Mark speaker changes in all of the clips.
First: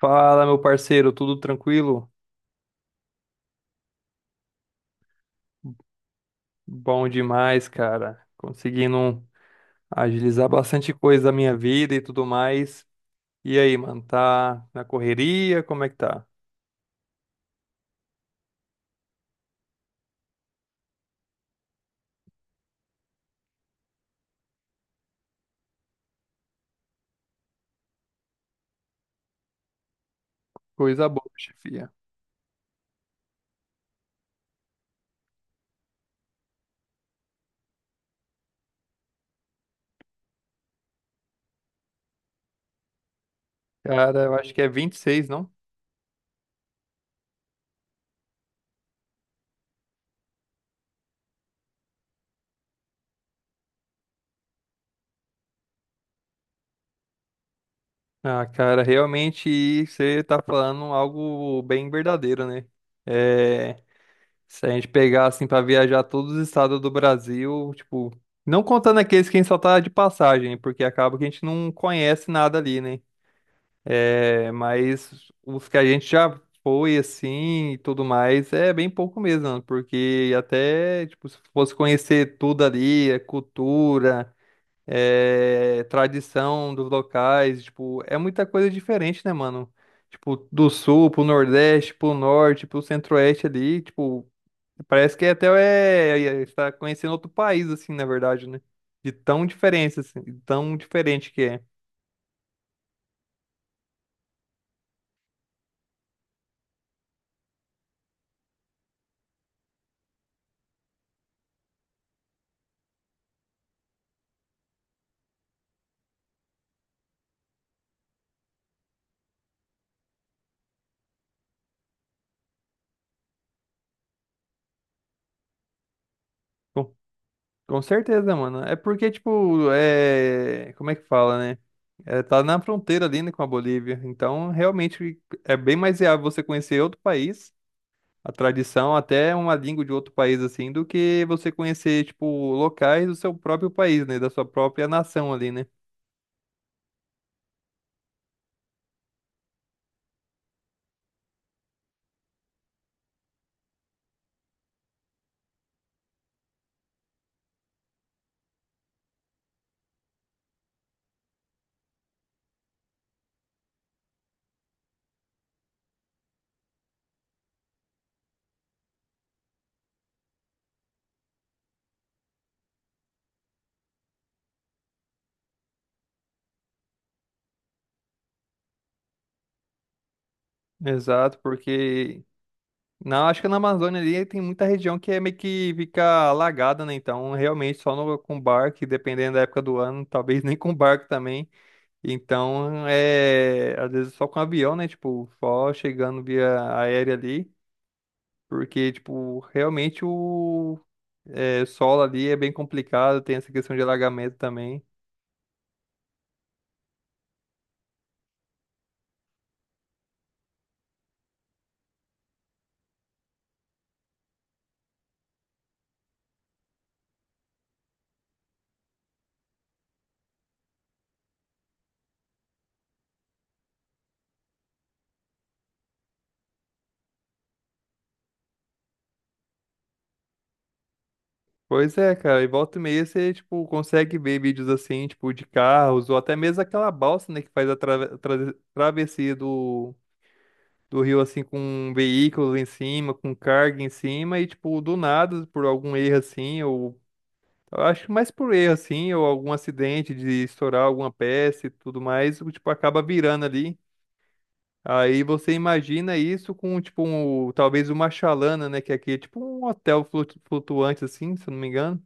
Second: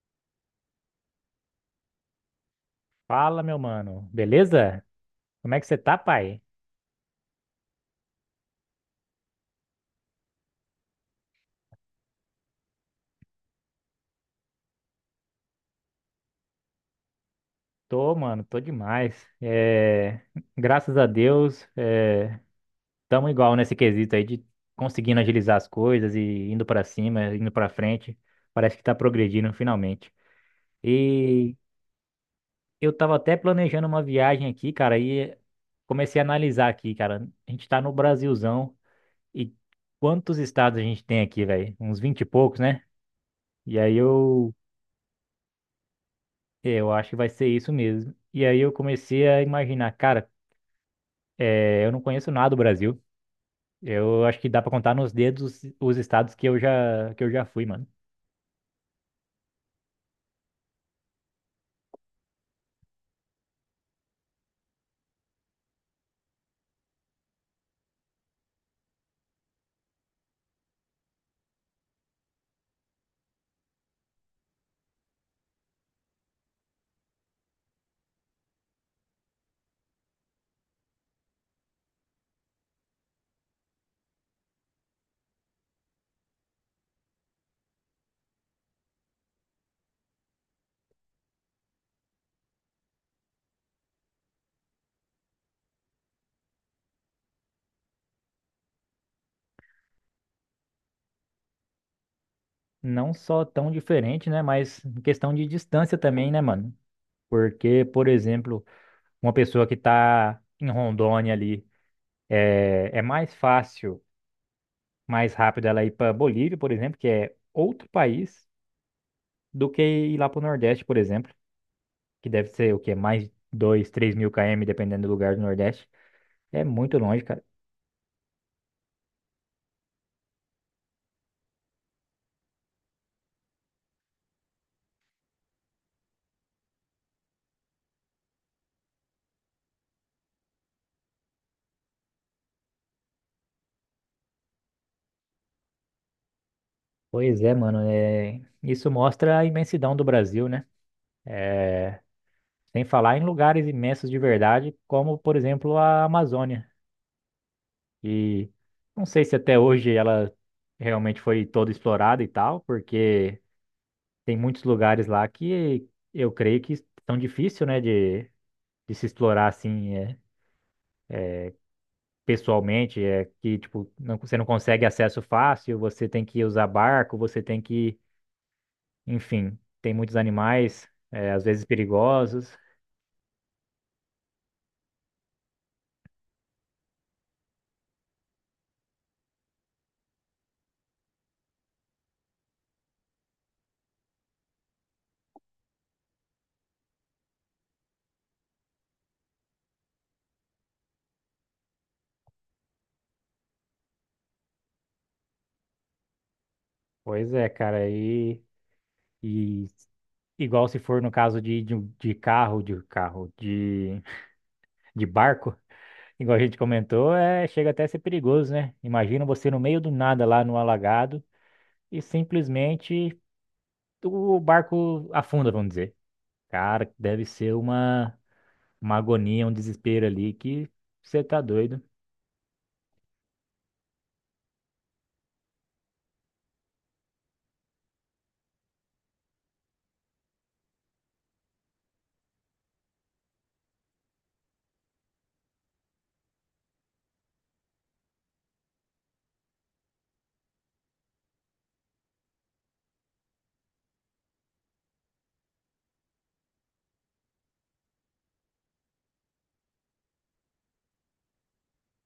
Speaker 1: Fala, meu parceiro, tudo tranquilo?
Speaker 2: Fala, meu mano. Beleza? Como é que você tá, pai?
Speaker 1: Bom demais, cara. Conseguindo agilizar bastante coisa da minha vida e tudo mais. E aí, mano, tá na correria? Como é que tá?
Speaker 2: Tô, mano, tô demais. Graças a Deus, tamo igual nesse quesito aí de conseguindo agilizar as coisas e indo pra cima, indo pra frente. Parece que tá progredindo finalmente.
Speaker 1: Coisa boa,
Speaker 2: E
Speaker 1: chefia.
Speaker 2: eu tava até planejando uma viagem aqui, cara, e comecei a analisar aqui, cara. A gente tá no Brasilzão e quantos estados a gente tem aqui, velho? Uns 20 e poucos, né? E aí
Speaker 1: Cara, eu acho
Speaker 2: eu.
Speaker 1: que é 26, não?
Speaker 2: É, eu acho que vai ser isso mesmo. E aí eu comecei a imaginar, cara, eu não conheço nada do Brasil. Eu acho que dá pra contar nos dedos os estados que eu já fui, mano.
Speaker 1: Ah, cara, realmente você tá falando algo bem verdadeiro, né? É, se a gente pegar assim pra viajar todos os estados do Brasil, tipo, não contando aqueles que a gente só tá de passagem, porque acaba que a gente não conhece nada ali, né? É, mas os que a gente já foi assim e tudo mais, é bem pouco mesmo, mano, porque até, tipo, se fosse conhecer tudo ali, a cultura, é, tradição dos locais, tipo, é muita coisa diferente, né, mano? Tipo, do sul pro nordeste, pro norte, pro centro-oeste ali, tipo, parece que até está conhecendo outro país, assim, na verdade, né? De tão diferença, assim, de tão diferente que é.
Speaker 2: Não só tão diferente, né, mas em questão de distância também, né, mano? Porque, por exemplo, uma pessoa que tá em Rondônia ali, é, é mais fácil, mais rápido ela ir pra Bolívia, por exemplo, que é outro país, do que ir lá pro Nordeste, por exemplo, que deve ser o quê? Mais 2, 3 mil km, dependendo do lugar do Nordeste. É
Speaker 1: Com,
Speaker 2: muito longe, cara.
Speaker 1: com certeza, mano. É porque, tipo, como é que fala, né? É, tá na fronteira ali, né, com a Bolívia. Então, realmente, é bem mais viável você conhecer outro país, a tradição, até uma língua de outro país, assim, do que você conhecer, tipo, locais do seu próprio país, né? Da sua própria nação ali, né?
Speaker 2: Pois é, mano. Isso mostra a imensidão do Brasil, né? É... Sem falar em lugares imensos de verdade, como, por exemplo, a Amazônia. E não sei se até hoje ela realmente foi toda explorada e tal, porque tem muitos lugares lá que eu creio que estão difícil, né, de se explorar assim, é, pessoalmente. É que, tipo, não- você não consegue acesso fácil, você tem que usar barco, você tem que Enfim, tem muitos animais, é,
Speaker 1: Exato,
Speaker 2: às vezes
Speaker 1: porque
Speaker 2: perigosos.
Speaker 1: não, acho que na Amazônia ali tem muita região que é meio que fica alagada, né? Então, realmente, só no, com barco, e dependendo da época do ano, talvez nem com barco também. Então, é, às vezes só com avião, né? Tipo, só chegando via aérea ali, porque, tipo, realmente o é, solo ali é bem complicado, tem essa questão de alagamento também.
Speaker 2: Pois é, cara, e igual se for no caso de carro, de barco, igual a gente comentou, é, chega até a ser perigoso, né? Imagina você no meio do nada lá no alagado e simplesmente o barco afunda, vamos dizer. Cara, deve ser uma agonia, um desespero ali que você tá doido.
Speaker 1: Pois é, cara, e volta e meia você, tipo, consegue ver vídeos assim, tipo, de carros, ou até mesmo aquela balsa, né, que faz a travessia do rio assim com veículos em cima, com carga em cima e tipo do nada por algum erro assim ou eu acho que mais por erro assim ou algum acidente de estourar alguma peça e tudo mais, o tipo acaba virando ali. Aí você imagina isso com tipo talvez uma chalana, né, que aqui é tipo um hotel flutuante assim, se eu não me engano.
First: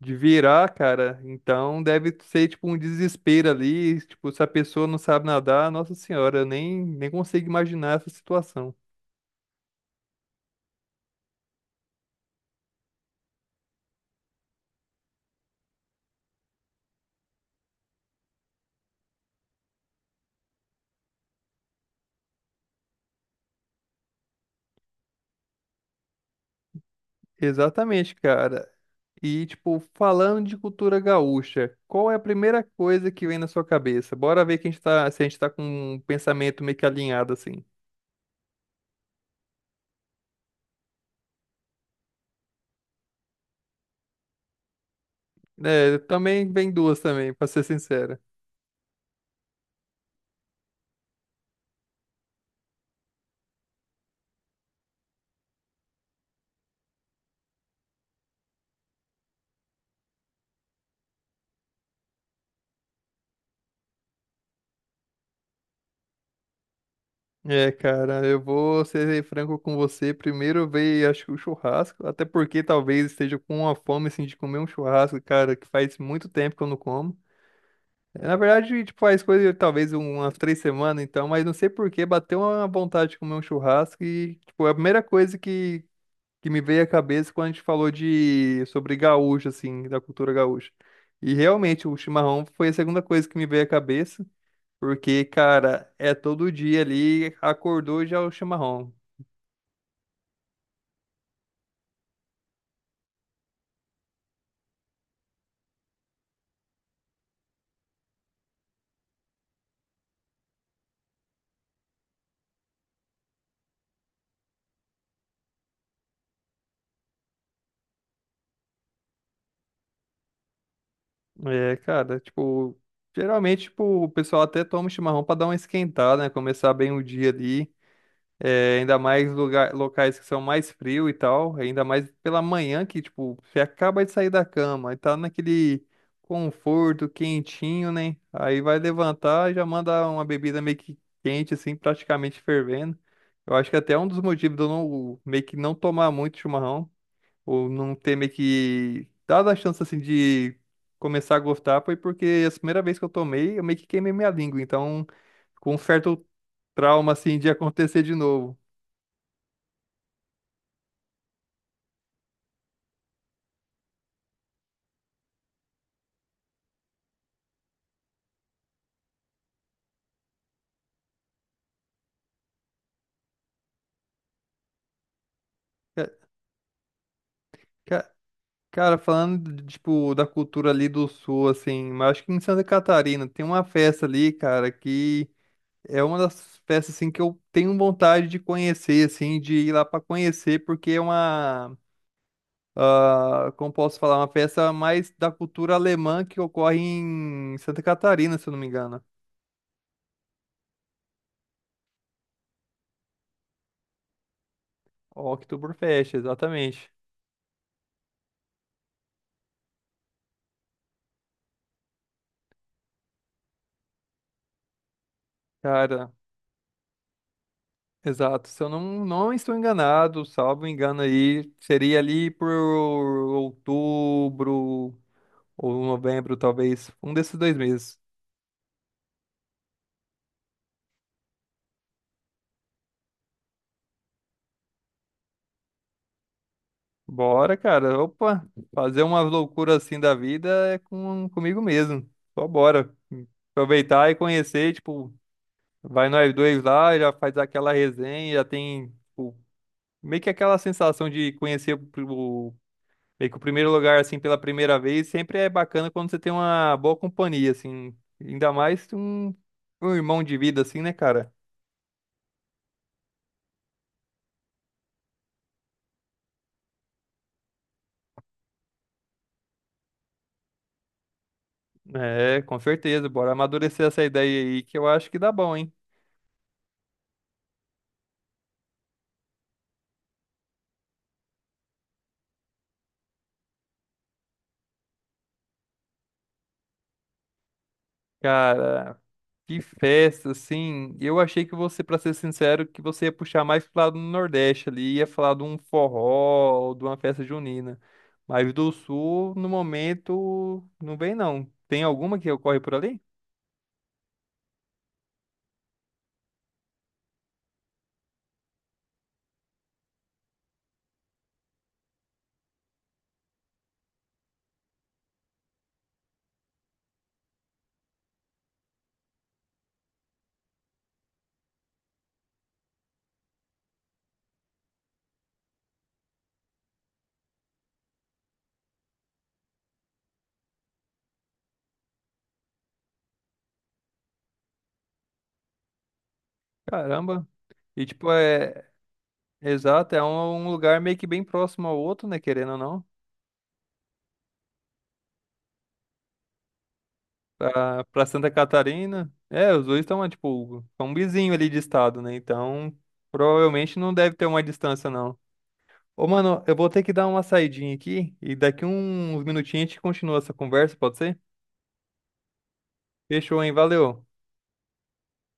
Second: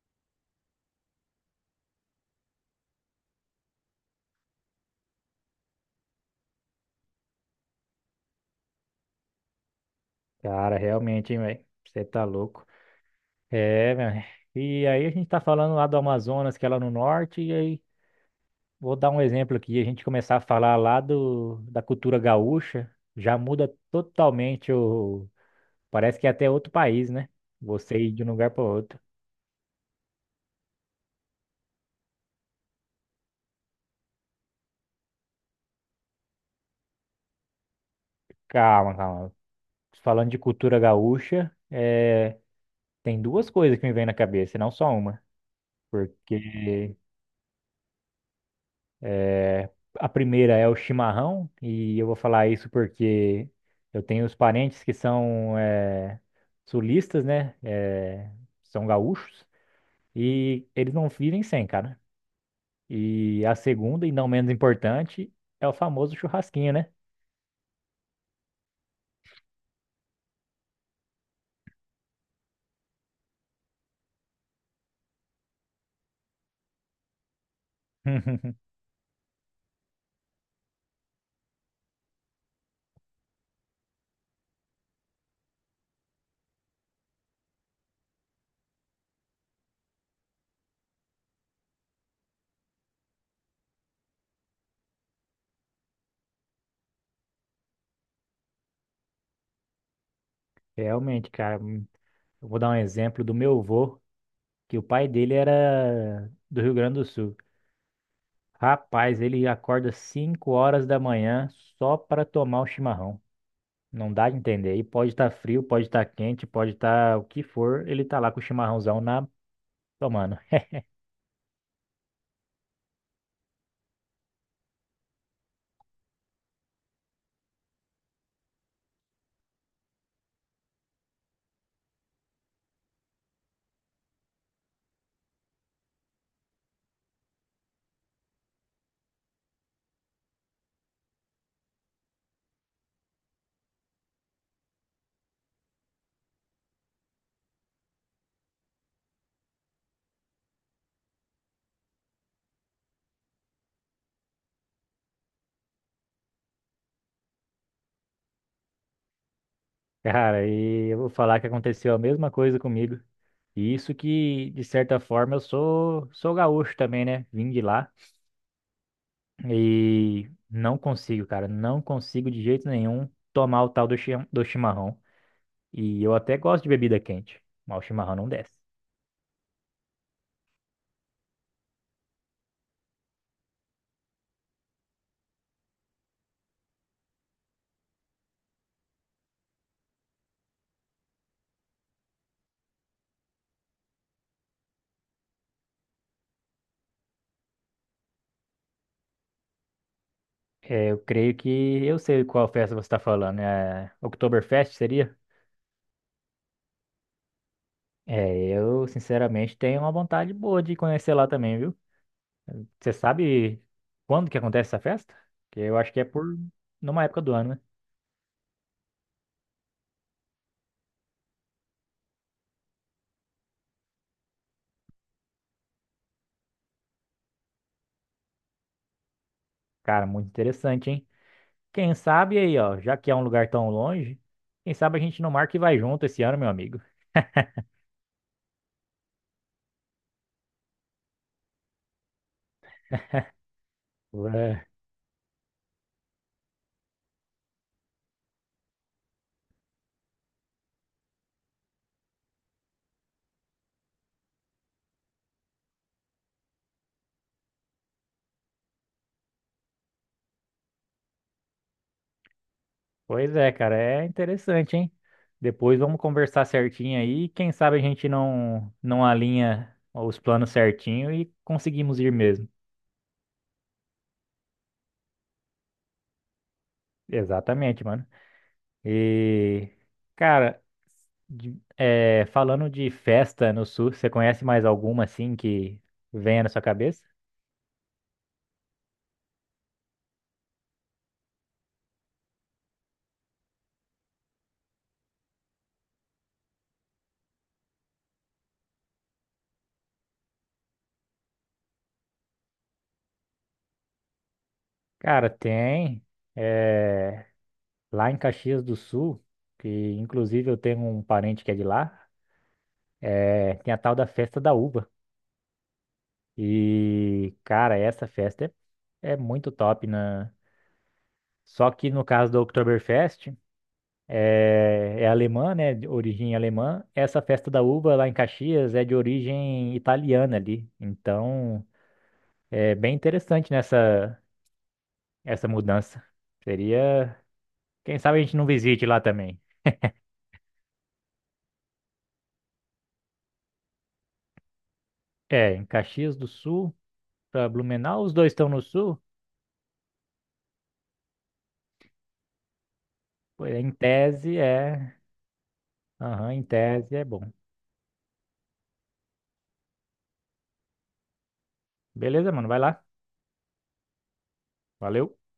Speaker 1: De virar, cara, então deve ser tipo um desespero ali. Tipo, se a pessoa não sabe nadar, nossa senhora, eu nem consigo imaginar essa situação.
Speaker 2: Cara, realmente, hein, velho? Você tá louco. É, meu. E aí a gente tá falando lá do Amazonas, que é lá no norte, e aí vou dar um exemplo aqui, a gente começar a falar lá do, da cultura gaúcha, já muda totalmente o... Parece que é até outro país, né? Você ir
Speaker 1: Exatamente,
Speaker 2: de um lugar para
Speaker 1: cara.
Speaker 2: outro.
Speaker 1: E, tipo, falando de cultura gaúcha, qual é a primeira coisa que vem na sua cabeça? Bora ver que a gente tá, se a gente tá com um pensamento meio que alinhado, assim.
Speaker 2: Calma, calma. Falando de cultura gaúcha, é, tem duas coisas que me vêm na cabeça, não só uma.
Speaker 1: É, também vem
Speaker 2: Porque.
Speaker 1: duas também, pra ser sincero.
Speaker 2: É, A primeira é o chimarrão, e eu vou falar isso porque eu tenho os parentes que são sulistas, né? São gaúchos, e eles não vivem sem, cara. E a segunda, e não menos importante, é o famoso churrasquinho, né?
Speaker 1: É, cara, eu vou ser franco com você. Primeiro veio, acho que o churrasco, até porque talvez esteja com uma fome, assim, de comer um churrasco, cara, que faz muito tempo que eu não como. Na verdade, tipo, faz coisa de talvez umas 3 semanas, então, mas não sei por que bateu uma vontade de comer um churrasco e, tipo, a primeira coisa que me veio à cabeça quando a gente falou de sobre gaúcho, assim, da cultura gaúcha. E realmente o chimarrão foi a segunda coisa que me veio à cabeça, porque, cara, é todo dia ali, acordou já é o chimarrão.
Speaker 2: Realmente, cara. Eu vou dar um exemplo do meu avô, que o pai dele era do Rio Grande do Sul. Rapaz, ele acorda 5 horas da manhã só para tomar o chimarrão. Não dá a entender. E pode estar frio, pode estar quente, pode estar o que for, ele tá lá com o chimarrãozão na tomando.
Speaker 1: É, cara, tipo, geralmente, tipo, o pessoal até toma o chimarrão pra dar uma esquentada, né? Começar bem o dia ali. É, ainda mais lugar, locais que são mais frio e tal, ainda mais pela manhã que, tipo, você acaba de sair da cama e tá naquele conforto, quentinho, né? Aí vai levantar e já manda uma bebida meio que quente, assim, praticamente fervendo. Eu acho que até é um dos motivos de eu não, meio que não tomar muito chimarrão, ou não ter meio que dado a chance, assim, de começar a gostar, foi porque a primeira vez que eu tomei, eu meio que queimei minha língua, então, com um certo trauma, assim, de acontecer de novo.
Speaker 2: Cara, e eu vou falar que aconteceu a mesma coisa comigo. E isso que, de certa forma, eu sou gaúcho também, né? Vim de lá. E não consigo, cara. Não consigo de jeito nenhum tomar o tal do chimarrão. E
Speaker 1: Ca-
Speaker 2: eu até gosto de bebida quente, mas o
Speaker 1: ca-
Speaker 2: chimarrão não desce.
Speaker 1: Cara, falando, de, tipo, da cultura ali do sul, assim, mas acho que em Santa Catarina tem uma festa ali, cara, que é uma das festas, assim, que eu tenho vontade de conhecer, assim, de ir lá pra conhecer, porque é uma, ah, como posso falar, uma festa mais da cultura alemã que ocorre em Santa Catarina, se eu não me engano.
Speaker 2: É, eu creio que eu sei qual festa você está falando. É Oktoberfest, seria?
Speaker 1: Oktoberfest, exatamente.
Speaker 2: É, eu sinceramente tenho uma vontade boa de conhecer lá também, viu? Você sabe quando que acontece essa festa? Que eu acho que é
Speaker 1: Cara,
Speaker 2: por numa época do ano, né?
Speaker 1: exato, se eu não estou enganado, salvo engano aí, seria ali por outubro ou novembro, talvez, um desses dois meses.
Speaker 2: Cara, muito interessante, hein? Quem sabe aí, ó, já que é um lugar tão longe, quem sabe a gente não marca e vai junto esse ano, meu amigo.
Speaker 1: Bora, cara, opa, fazer uma loucura assim da vida é comigo mesmo, só bora. Aproveitar e
Speaker 2: Ué.
Speaker 1: conhecer, tipo, vai nós dois lá, já faz aquela resenha, já tem, tipo, meio que aquela sensação de conhecer o meio que o primeiro lugar, assim, pela primeira vez, sempre é bacana quando você tem uma boa companhia, assim. Ainda mais um irmão de vida, assim, né, cara?
Speaker 2: Pois é, cara, é interessante, hein? Depois vamos conversar certinho aí, quem sabe a gente não alinha os planos certinho e conseguimos ir
Speaker 1: É,
Speaker 2: mesmo.
Speaker 1: com certeza. Bora amadurecer essa ideia aí, que eu acho que dá bom, hein?
Speaker 2: Exatamente, mano. E, cara, é, falando de festa no sul, você conhece mais alguma assim que venha na sua cabeça?
Speaker 1: Cara, que festa, assim. Eu achei que você, pra ser sincero, que você ia puxar mais pro lado do Nordeste ali, ia falar de um forró, ou de uma festa junina. Mas do Sul, no momento, não vem, não. Tem alguma que ocorre por ali?
Speaker 2: Cara, tem. É, lá em Caxias do Sul, que inclusive eu tenho um parente que é de lá, é, tem a tal da Festa da Uva. E, cara, essa festa é muito top, né? Só que no caso do Oktoberfest, é alemã, né? De origem alemã. Essa Festa da Uva lá em Caxias é de origem italiana ali. Então. É bem interessante nessa essa mudança. Seria,
Speaker 1: Caramba. E
Speaker 2: quem
Speaker 1: tipo,
Speaker 2: sabe a gente não
Speaker 1: é,
Speaker 2: visite lá também.
Speaker 1: exato, é um lugar meio que bem próximo ao outro, né? Querendo ou não.
Speaker 2: É, em Caxias do Sul para
Speaker 1: Pra,
Speaker 2: Blumenau,
Speaker 1: pra
Speaker 2: os
Speaker 1: Santa
Speaker 2: dois estão no sul.
Speaker 1: Catarina. É, os dois estão, tipo, são um vizinho ali de estado, né? Então,
Speaker 2: Pô,
Speaker 1: provavelmente não deve ter uma distância, não. Ô,
Speaker 2: aham, em
Speaker 1: mano, eu vou ter que
Speaker 2: tese é
Speaker 1: dar uma
Speaker 2: bom.
Speaker 1: saidinha aqui e daqui uns minutinhos a gente continua essa conversa, pode ser?
Speaker 2: Beleza, mano, vai lá.
Speaker 1: Fechou, hein? Valeu.
Speaker 2: Valeu.